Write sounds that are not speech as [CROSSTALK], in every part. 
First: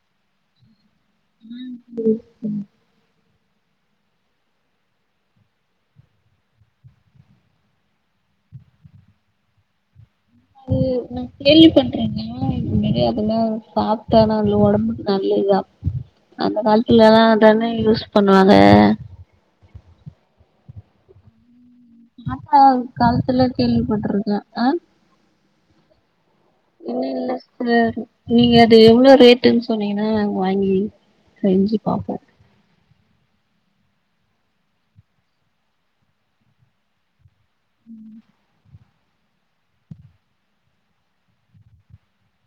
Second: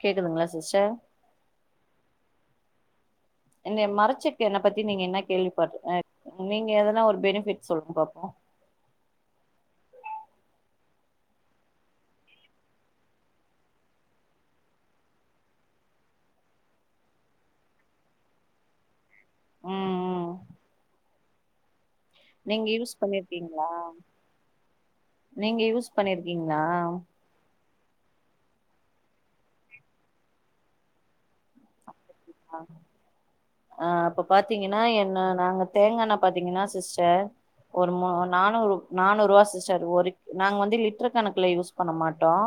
கேக்குதுங்ளா சிஸ்டர் ம் கேக்துங் என்னய மறைச்சு என்ன பத்தி நீங்க என்ன கேள்விப்பட் அ நீங்க எதனா ஒரு பெனிபிட் சொல்லுங் பாப்போ [INAUDIBLE] அது நா கேள்வி பட்ருக்கேனா முன்னாடியே அதெல்லாம் சாப்பிட்டானா உடம்புக்கு நல்லது தான் அந்த காலத்துல எல்லாம் அதானே யூஸ் பண்ணுவாங்க ம் ம் நாட்டா நீங்க யூஸ் காலத்துல பண்ணிருக்கீங்களா கேள்விப்பட்டிருக்கேன் ஆஹ் நீங்க யூஸ் பண்ணிருக்கீங்களா இல்ல இல்ல சிஸ்டர் நீங்க அது எவ்ளோ ரேட்டுன்னு சொன்னீங்கன்னா வாங்கி செஞ்சி பாப்போம் ஆஹ் ஆஹ் அப்ப பாத்தீங்கன்னா என்ன நாங்க தேங்கா எண்ணெ பாத்தீங்கன்னா சிஸ்டர் ஒரு மூனு நானு நானூறு ரூவா சிஸ்டர் ஒரு நாங்க வந்து லிட்டரு கணக்குல யூஸ் பண்ண மாட்டோம்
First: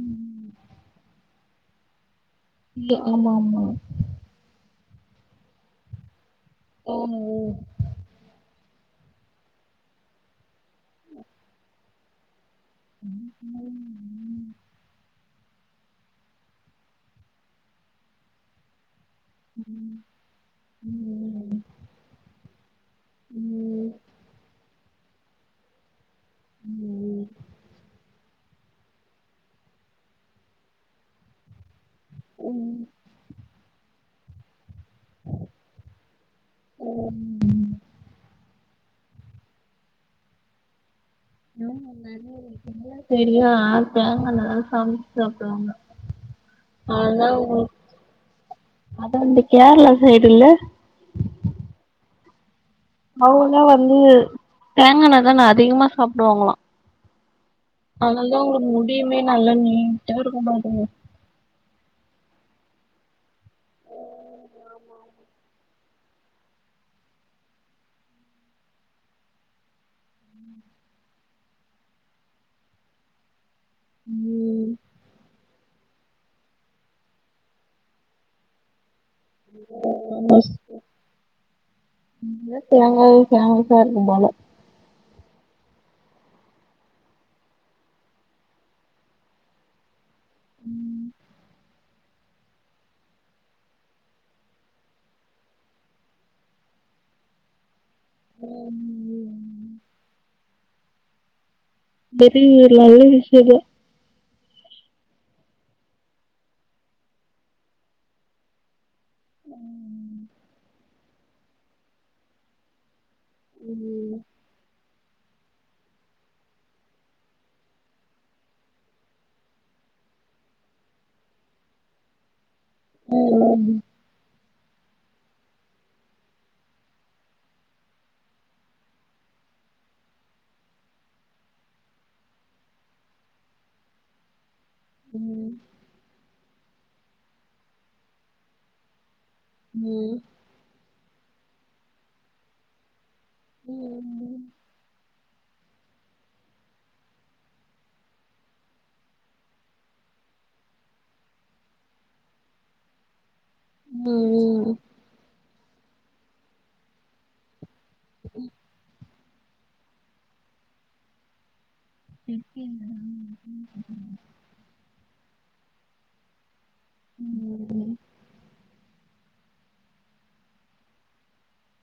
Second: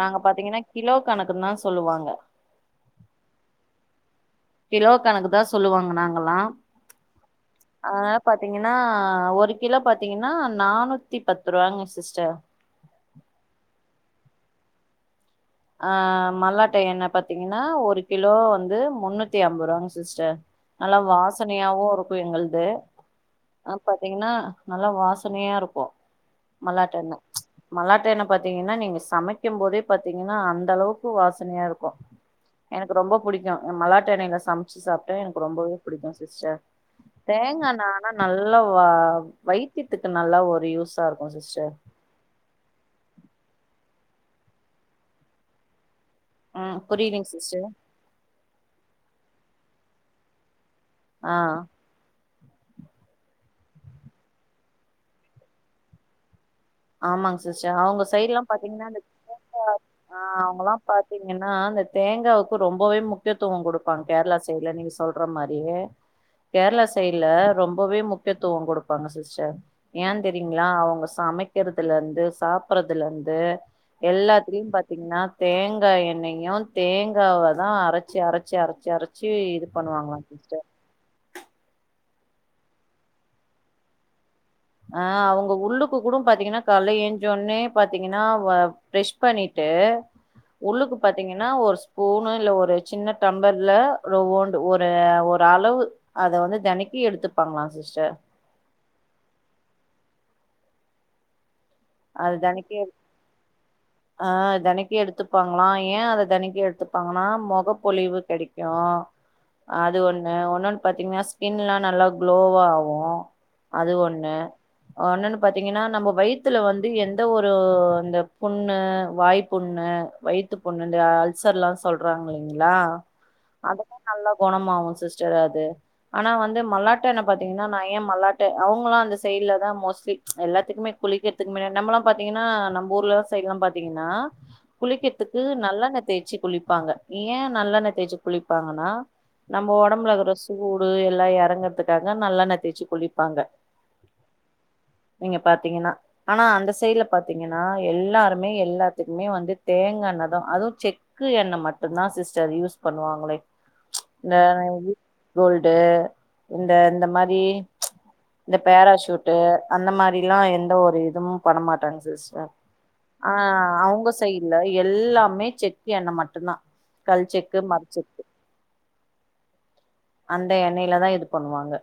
நாங்க பாத்தீங்கன்னா கிலோ கணக்குன்னு தான் சொல்லுவாங்க இல்ல ஆமா ஆமா கிலோ கணக்கு தான் சொல்லுவாங்க நாங்கல்லாம் ஓ ஓ ஏனா ஒரு கிலோ பாத்தீங்கன்னா நானூத்தி பத்து ரூபாங்க சிஸ்டர் [INAUDIBLE] அஹ் மழ டைம்னா பாத்தீங்கன்னா ஒரு கிலோ வந்து முன்னூத் நூத்தி ஐம்பது ம் ரூவாங்க சிஸ்டர் நல்லா வாசனையாவும் இருக்கும் எங்களது ஆ ம் பாத்தீங்கன்னா நல்லா வாசனையா இருக்கும் மழ டைம்ல மழ ட்ட எண்ண பாத்தீங்கன்னா நீங்க சமைக்கும் போதே பாத்தீங் ஏன்னா அந்த அளவுக்கு வாசனையா இருக்கும் ம் எனக்கு ரொம்ப பிடிக்கும் என் மலாட்டு எண்ணெயில சம சமைச்சு சாப்பிட்டா எனக்கு ரொம்பவே பிடிக்கும் சிஸ்டர் ம் ம் தேங்கா எண்ணெ ஆனா நல்லா வா வைத்தியத்துக்கு நல்லா ஒரு யூஷா இருக்கு சிஸ்டர் ஆஹ் நிறைய இருக்குல்லாம் தெரியும் ஆளுக்கங்க தேங்காஎண்ணெ சமைச்சு சாப்பிடுவாங்க ம் புரியுதுங்க ஆதான் உ சிஸ்டர் அத வந்து கேரளா சைடு இல்ல ஆஹ் அவுங்க வந்து தேங்கா எண்ணெ தான் னா அதிகமா சாப்பிடுவாங்களாம் ஆமாங்க சிஸ்டர் அவுங்க சைட் எல்லாம் பாத்தீங்கன்னா முடியுமே நல்லா நீட்டா இருக்கு ஆஹ் அவுங்கல்லாம் பாத்துங்க பாத்தீங்கன்னா அந்த தேங்க் தேங்காய்க்கு ரொம்பவே முக்கியத்துவம் குடுப்பாங்க கேரளா சைடுல நீங்க சொல்ற மாதிரியே கேரளா சைடுல ரொம்பவே முக்கியத்துவம் கொடுப்பாங்க சிஸ்டர் ஏன் தெரியுங்களா அவுங்க சமைக் சமைக்கிறதுல இருந்து சாப்ட்றதுல இருந்து ம் எல்லாத்துளையும் பாத்தீங்கன்னா தேங்காய் எண்ணெயும் தேங்காவ தான் அரைச்சு அரைச்சு அரைச்சு அரைச்சு ச்சு இது பண்ணுவாங்களாம் சிஸ்டர் அதனால தேங்காவும் ஃபேமஸா இருக்கும் போல ஆஹ் அவுங்க உள்ளுக்கு கூட பாத்தீங்கன்னா காலைல எந்திச்ச உடனே பாத்தீங்கன்னா ப்ரஷ் பண்ணிட்டு ஆ உள்ளுக்கு ம். பாத்தீங்கன்னா ஒரு ஸ்பூ ஸ்பூனு இல்ல ஒரு சின்ன டம்லர்ல ஒரு ஒரு அளவு அத வந்து தனக்கு கி எடுத்துப்பாங்களாம் சிஸ்டர் ஹம் அது பெரிய ஒரு தினக்கி நல்ல விஷயந்தா ஆஹ் தினக்கி எடுத்துப்பா லாம் ஏன் அத தினக்கி எடுத்துப்பாங்கன்னா முகப்பொலிவு கிடைக்கும் அது ஒண்ணு ஒன்னுன்னு பாத்தீங்கன்னா ஸ்கின்லா நல்லா க்ளோவாகும் அது ம் ஒண்ணு ஒன்னன்னு பாத்தீங்கன்னா நம்ம வயி யித்துல வந்து எந்த ஒரு அந்த புண்ணு வாய்புண்ணு வயித்து புண்ணு இந்த அல்ச சர் லா சொல்ராங்க இல்லைங்களா ம் அததான் நல்லா குணமாகும் சிஸ்டர் அது ஆனா வந்து மல்லாட்ட எண்ணெ பாத்தீங்கன்னா நான் ஏன் மல்லாட்ட அவுங்களாம் அந்த செய் இல்ல தான் மோஸ்ட்லி எல்லாத்துக்குமே குளிக்கற்துக்கு முன்ன நம்மல்லா பாத்தீங்னா நம்ம ஊர்ல சைட்லா பாத்தீங்னா குளிக்கெதுக்கு ம் நல்லெண்ண தேச்சி குளிப்பாங்க ஏ நல்லெண்ணெய தேச்சி குளிப்பாங்கன்னா நம்ம ம் ஒடம்புலக்ற சூ ஃபுல் எல்லா எறங்கற்துக்காக நல்லெண்ண தேச்சி குளிப்பாங்க ம் நீங்க பாத்தீங்கனா ஆனா அந்த சைட்ல பாத்தீங்கனா எல்லாருமே எல்லாத்துக்குமே வந்து தேங்காண்ணெதா அதுவு செக் க்கு என்ன மட்டுந்தா சிஸ்டர் யூஸ் பண்ணுவாங்களே ம் இந்த ம் இது கோல்டு இந்த இந்த மாரி இந்த பேராசூட்டு அந்த மாரில்லா எந்த ஒ எதுவும் பண்ண மாட்டாங்க சிஸ்டர் ஆ வர்ல அவுங்க சைட்ல எல்லாமே செக்கு எண்ண மட்டுந்தா கல் செக்கு மட் செக்கு அந்த எண்ணெயில தா இது பண்ணுவாங்க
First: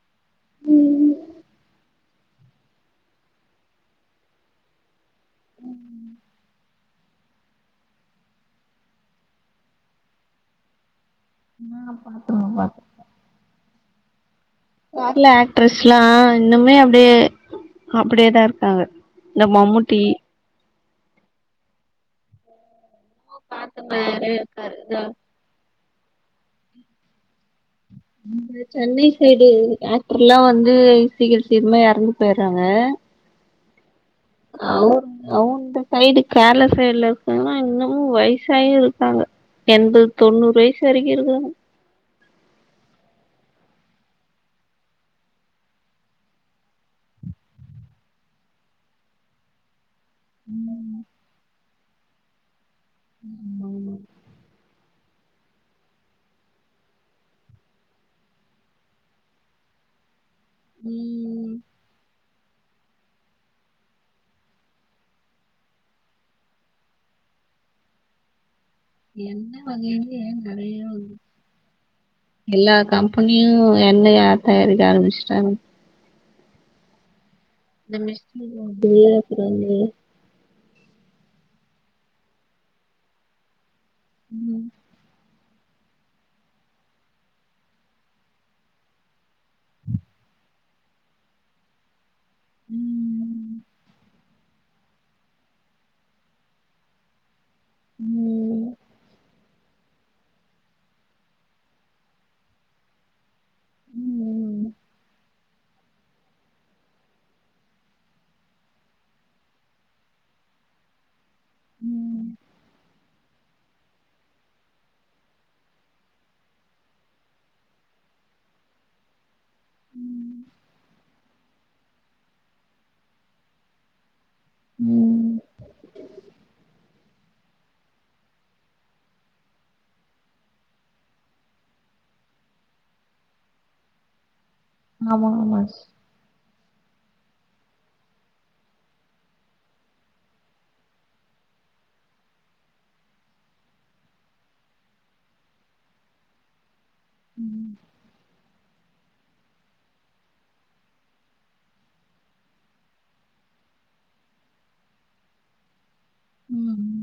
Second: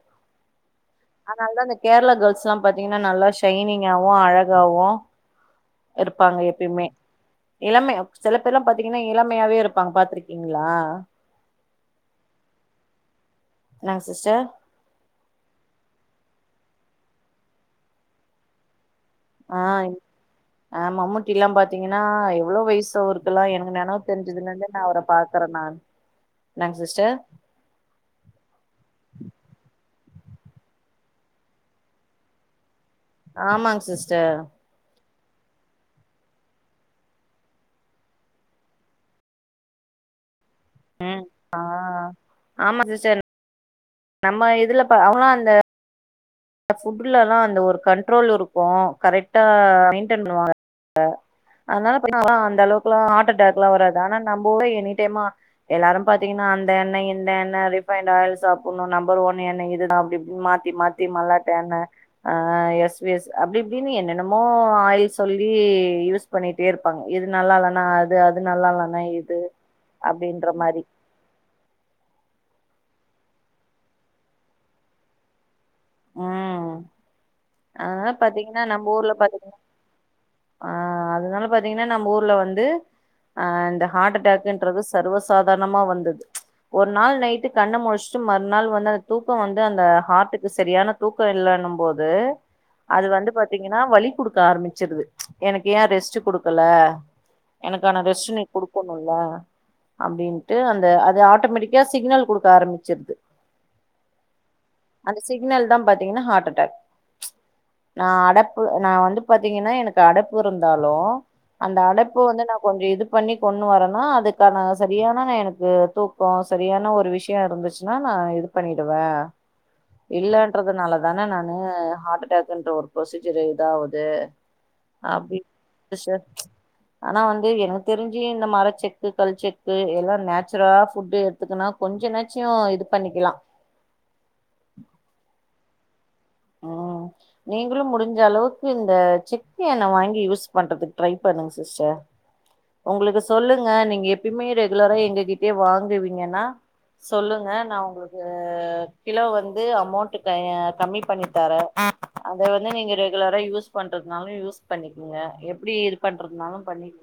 அதனாலதா இந்த கேரளா கேர்ள்ஸ்லா பாத்தீங்கன்னா நல்லா ஷைனிங்காவு அழகாவு எடுப்பாங்க எப்பயுமே இளமை சில பேர்லா பாத்தீங்கனா இளமையாவே இருப்பாங்க பாத்துருக்கீங்களா ஆ பாத்துல்லா பாத்துர்க்கே என்னாங் சிஸ்டர் கேர்ளா ஆக்ட்ரஸ்லா இன்னுமே அப்டியே அப்டியேதா இருக்காங்க இந்த ஆ மம்முட்டி ஆ மம்முட்டில்லா பாத்தீங்கன்னா எவ்ளோ வய்சு தவுருக்கெலா எனக்கு நெனவு பாத்தனாரு தெரிஞ்சதுலேந்து இருக்காரு நா இதா அவர பாக்குறே நான் என்னங் சிஸ்டர் இந்த சென்னை சைடு ஆக் டர்லா வந்து சீக்கிர சீக்கிரமா எறந்து போய்றாங்க ஆமாங் சிஸ் அவு அவுங்க சைடு கேரளா சைடுல இருக்கவுங்கல்லா இன்னமு வய்சாயு இருக்காங்க எண்பது தொண்ணூறு வயசு வரைக்கு ம் இருக்குறாங்க ஆ ஆமா சிஸ்டர் நம்ம இதுல ப ஆனா அந்த ஃபுட்லல்லா அந்த ஒரு கண்ட்ரோல் இருக்கூ கரெக்டா மெய் ன்டன் பண்ணுவாங்க ஆமா அதனால பாத்தீங்னா அந்தளவுக்குலா ஹார்ட் அட்டாக்லா ஆமா வராது ஆனா நம்ம ஊர்ல எனி டேமா எல்லாரு பாத்தீங்னா அந்த எண்ணெ இந்த எண்ணெ ரிஃபைன்ட் ஆயில் சாப்புண்ணு நம்பர் ஒன் எண்ணெ இதுதா அப்டி யு மாத்தி மாத்தி மல்லாட்ட ம் எண்ணெ ஆ எஸ் வி எஸ் அப்டிப்டினு என்னென்னமோ ஆயில் சொல்லி யூஸ் பண்ணிட்டேருப்பாங்க இது நல்லால்லனா அது அது நல்லால்ல எல்லா கம் பெனியு எண்ணெயா தயாரிக்க ஆரம்ச்சிட்டாங்க ஆ இந்த அததா மிஷின் பாத்தீங்னா நம்ம வந்து ஊர்ல அப்புறம் பாத்தீங்னா வந்து ஆ அதனால பாத்தீங்னா நம்ப ஊர்ல வந்து ஆ இந்த ஹார்ட் ம் அட்டாக்குன்றது சர்வஸ் சாதாரணமா வந்துது ஒர் நாள் நைட்டு கண்ண முழிச்சுட்டு மறுநாள் வந்து அந்த தூக்கோ வந்து அந்த ஹார்ட்டுக் செரியான தூக்க இல்லனும் போது அது வந்து ம் பாத்தீங்கன்னா வலி குடுக்க ஆரம்பிச்சிருது எனக்கு ஏ ரெஸ்ட்டு குடுக்கல எனக்கான ரெஸ்ட் நீ் ம் குடுக்குணூல அப்டின்ட்டு அந்த அது ஆட்டோமேட்டிக்கா சிக்னல் குடுக்க ஆரம்பிச்சிருது ம் ம் ம் அந்த சிக்னல் தா பாத்தீங்னா ஹார்ட் அட்டாக் நா அடப்பு நா வந்து பாத்தீங்கன்னா எனக்கு அடப்பு இருந்தாலு அந்த அடப்பு ம் வந்து நா கொஞ்சோ இது பண்ணி கொண்னு வரேனா அதுக்கான செரியான எனக்கு தூக்கோ செரியான ஒரு விஷயோ இருந்துச்சுன்னா நா ஆ இது பண்ணிடுவே இல்லன்றதுனால தான நானு ஹார்ட்டாக்ன்ற ஒரு ப்ரொசீஜர் இதாவுது ம். அப்டி சிஸ்டர் ஆனா வந் எனக்கு தெரிஞ்சு இந்த மரச்செக்கு கல் செக்கு இதெல்லா நேச்சுரலா ஃபுட் எடுத்துக்கனா கொஞ்சனாச்சு நோ இது பண்ணிக்கலா ஆமா ஆமா ஓ நீங்களு முடிஞ்ச அளவுக்கு இந்த செக்கு எண்ணெ வாங்கி யூஸ் பண்றதுக்கு ட்ரை பண்ணுங்க சிஸ்டர் ஒங்களுக்கு சொல்லுங்க நீங்க எப்பயுமே ரெகுலரா எங்க கிட்டயே வாங்குவீங்கன்னா சொல்லுங்க ம் நா ஒங்களுக்கு கிலோ வந்து அமௌண்ட் க கம்மி பண்ணி தரே அத வந்து நீங்க ரெகுலரா யூஸ் பண்றதுனாலு யூஸ் பண்ணிக்கெங்க எப்டி இது பண்றதுனாலு பண்ணிக்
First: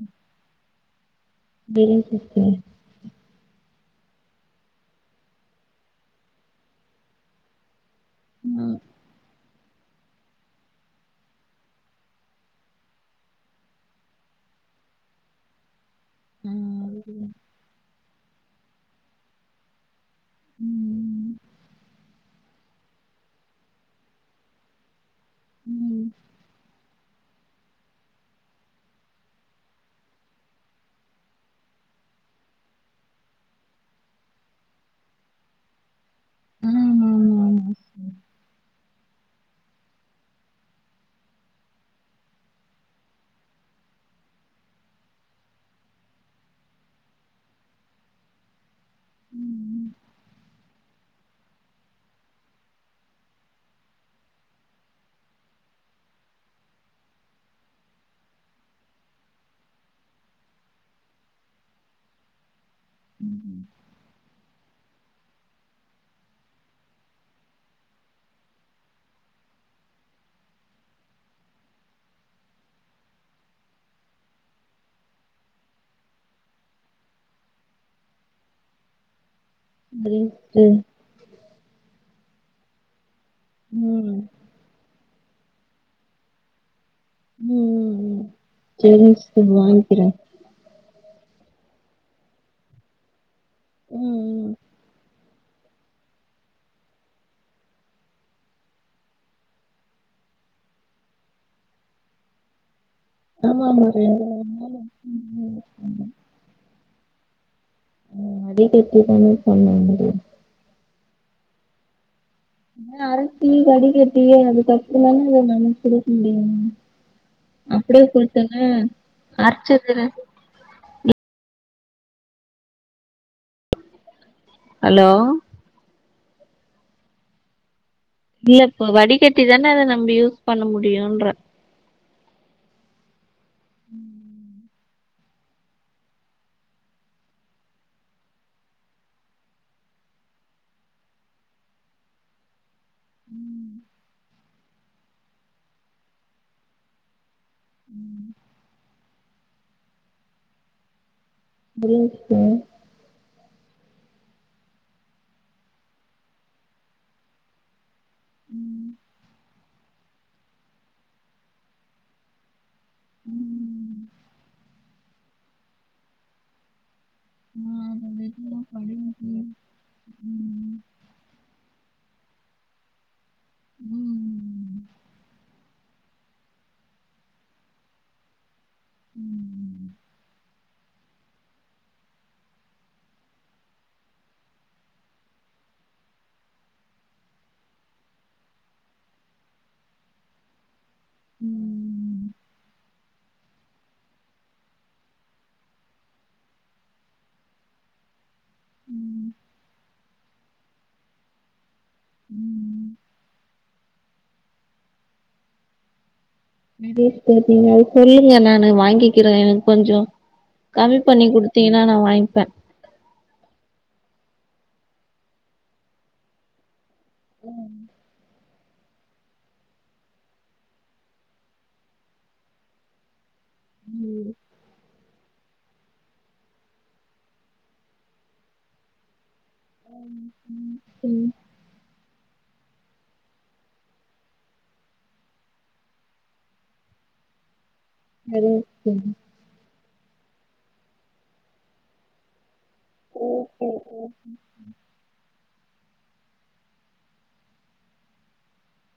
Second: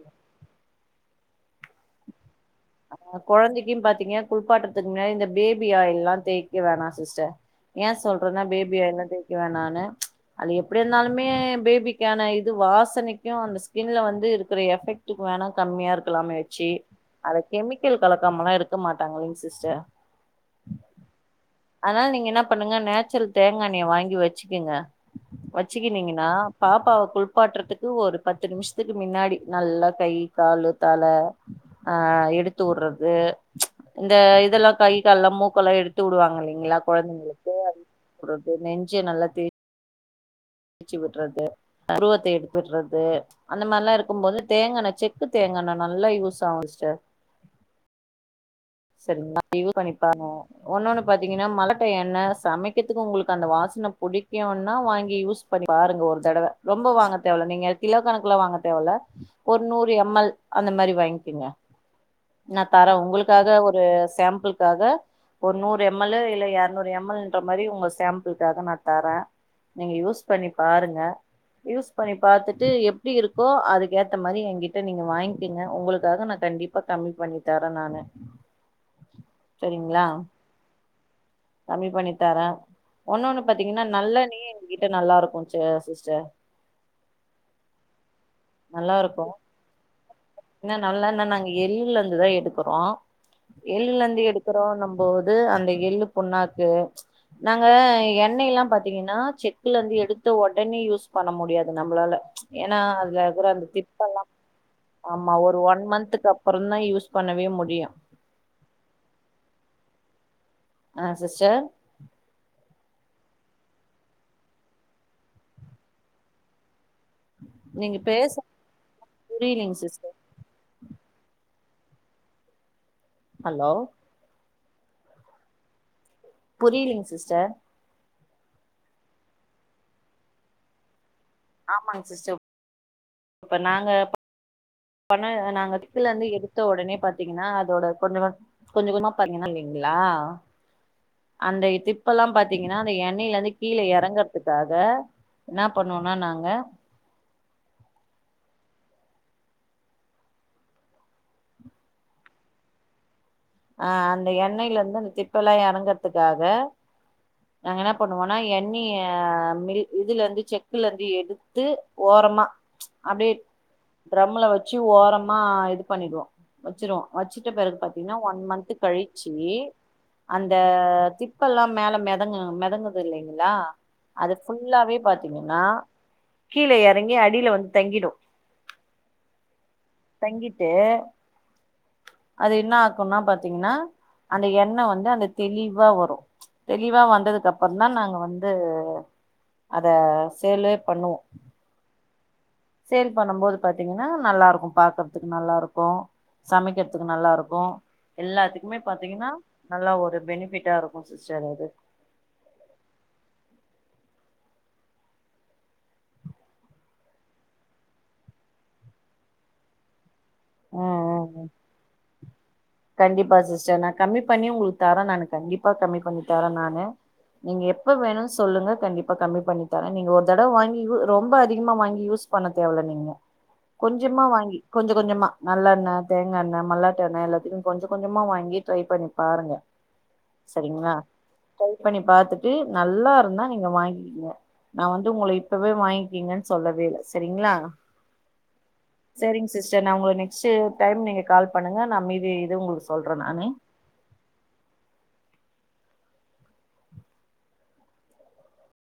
பெரி சிஸ்டர் ஆ கொழந்திக்கு பாத்தீங்க குள்பாட்டுறதுக்கு முன்னாடி இந்த பேபி ஆயில்ல தேய்க்க வேணா சிஸ்டர் ஏ சொல்றன்னா பேபி ம் ஆயில்லா தேக்கவேணானு ச் அது எப்டி இருந்தாலுமே பேபிக்கென்னாயிது வாசனைக்கு அந்த ஸ்கின்ல வந்து இருக்குற எஃபெக்டுகு வேணா கம்மியா ஆ இருக்கலாமேச்சி அத கெமிக்கல் கலக்காமலா இருக்க மாட்டாங்கலைங் சிஸ்டர் ம் அதனால நீங்க என்ன பண்ணுங்க நேச்சுரல் தேங்கண்ணெய வாங்கி வச்சிக்குங்க ம் வச்சிக்கினீங்கன்னா அ பாப்பாவ குள்ப்பாட்டுறதுக்கு ஒரு பத்து நிம்ஷத்துக்கு மின்னாடி நல்லா கை காலு தல ஆ எடுத்துவுறது ச் இந்த இதெல்லா கை கால்லா மூக்கெல்லா எடுத் துடுவாங்க இல்லைங்களா ஆமா ஆமா கொழந்தைங்களுக்கு ஆமா உறது நெஞ்சு நல்லா தேச் சி விட்றது புருவத்த எடுத்து உட்றது அந்த மர்லா இருக்கும் போது தேங்கான செக்கு தேங் காணா நல்லா யூஸ் ஆவு சிஸ்டர் செரிங்களா இது பண்ணி பாருங்க ஒன்னொண்ணு பாத்தீங்கன்னா மழ டைம்ல எண்ண சமைக்கத்துக்கு உங்களுக்கு அந்த வாச ன புடுக்கியூனா வாங்கி யூஸ் பண்ணி பாருங்க ஒரு தடவ ரொம்ப வாங்க தேவல்ல நீங்க கிலோ கணக்குல வாங்க தேவ ல ஒரு நூறு எம் எல் அந்த மாரி வாங்கிங்க நா தர உங்களுக்காக ஒரு சாம்புள்காக ஒரு நூறு எம் எல் லு இல்ல இறநூறு எம் எல்ன்ற மாரி உங்க சாம்புல்காக நா தர நீங்க யூஸ் பண்ணி பாருங்க யூஸ் பண்ணி பாத்துட்டு எப்டி இருக்கோ அதுக்கேத்த மாரி என்கிட்ட நீங்க வாங்கிக்கங்க ஒங்களுக்காக நா க கண்டிப்பா கம்மி பண்ணி தர நானு செரிங்களா தெரியும் சிஸ்டர் கம்மி பண்ணித் தர ஒன்னு ஒண்ணு பாத்தீங்கன்னா ம் நல்லெண்ணெ எங்ககிட்ட நல்லா இருக்கோ ச சிஸ்டர் நல்லா சேரிங்க இருக்கு சிஸ்டர் வாங்க்கிற எள்லருந்து தா எடுக்கறோ எள்லருந்து ம் ம் எடுக்குறோ நம்போ து அந்த எள்ளு புண்ணாக்கு நாங்க எண்ணெய்லா பாத்தீங்கன்னா செக்குல இருந்து எடுத்து உடனே யூஸ் பண்ண முடியாது நம்ளால ச் ஏன்னா அது இலக்குறது ந்த ஆமா ஆமா பித்தெல்ல ரெண்டு மூணு நாள் ஆமா ஒரு ம் ஒன் ம் மன்த்துக்கு அப்புறோ தா யூஸ் பண்ணவே முடியு வீட்டுக்கு கூட்டு தா சொல்ல முடியு ஆ சிஸ்டர் அ அரைச்சி வடிகடிக்கட்டியே அது அப்பறோதாங்க அத நம்ம குடுக்க முடியு நீங்க அப்டியே பேச கொடுத்தன்ன புரியலங்க அரைச்சதது சிஸ்டர் ஹலோ ஹலோ புரிலிங் சிஸ்டர் இல்ல இப்ப வடிகட்டி தானே அத நம்ம யூஸ் பண்ண முடியுன்ற ஆமாங்க சிஸ்டர் இப்ப நாங்க பண நாங்க [UNINTELLIGIBLE] இருந்து எடுத்த உடனே பாத்தீங்கன்னா அதோட கொஞ்ச கொஞ்ச கொஞ்சமா பாத்தீங்கன்னா செய்விங்க லா அந்த திப்பெலா பாத்தீங்க னா அந்த எண்ணெயிலருந்து கீழ இறங்குறதுக்காக என்னா பண்ணோம்னா நாங்க ம் [UNINTELLIGIBLE] ஆஹ் அந்த எண்ணெய்லருந்து அந் திப்பேல்லா இறங்கறதுக்காக நாங்க என்ன பண்ணுவோனா எண்ணிய மில் இதுலருந்து செக்குல இருந்து எடுத்து ஓ ரமா அப்டியே ட்ரம்முல வச்சி ஓரமா இது பண்ணிடுவோ வச்சுருவோ வச்சிட்டு பிறகு பாத்தீங்கன்னா ஒன் மன்த் கழிச்சி அந்த திப்பெல்லா மேல மெதங்கு மெதங்குது இல்லைங்களா அது ஃபுல்லாவே பாத்தீங்கன்னா கீழ இறங்கி அடியில வந்து தங்கிடு தங்கிட்டு அது என்னா ன்னா பாத்தீங்கன்னா அந்த எண்ணய் வந்து அந்த தெளிவா வரும் தெளிவா வந்ததுக்கு அப்புறம் தான் நாங்க வந்து அத சேல்லே பண்ணுவோம் சேல் பண்ணும் போது பாத்தீங்கன்னா நல்லாருக்கு பாக்குறதுக்கு நல்லாருக்கும் சமைக்கிறதுக்கு நல்லாருக்கு எல்லாத்துக்குமே பாத்தீங்கன்னா நல்லா ஒரு பெனிபிட்டாருக்கும் சிஸ்டர் அது ம் [INAUDIBLE] [UNINTELLIGIBLE] நீங்க அது சொல்லுங்க நானு வாங்கிக்கிறேன் கொஞ்சம் ம் கம்மி ம் பண்ணி குடுத்தீங்கன்னா நான் வாங்கிப்பேன் கண்டிப்பா சிஸ்டர் நா கம்மி பண்ணி உங்களுக்கு தரே நானு கண்டிப்பா கம்மி பண்ணி தரேன் நானு நீங்க எப்ப வேணும் சொல்லுங்க கண்டிப்பா கம்மி பண்ணி தரேன் நீங்க ஒரு தடவை வாங்கி ரொம்ப அதிகமா வாங்கி யூஸ் பண்ண தேவல்ல நீங்க கொஞ்சமா ம் வாங்கி கொஞ்சம் கொஞ்சமா நல்லெண்ணய் தோங்காயெண்ணய் மல்லாட்ட எண்ணய் எல்லாத்துக்கும் கொஞ்ச கொஞ்சமா வாங்கி ட்ரை பண்ணி பாருங்க சரிங்களா ம் ட்ரை பண்ணி பாத்துட்டு நல்லா இருந்தா நீங்க வாங்கிகீங்க நான் வந்து உங்கள இப்பவே வாங்கிக்கீங்கன்னு சொல்லவே இல்ல சரிங்களா அது செரி நா உங்களுக்கு நெக்ஸ்ட் டைம் நீங்க கால் பண்ணுங்க நான் மீது இது உங்களுக்கு சொல்றே ஓ நானே ஓ ஓ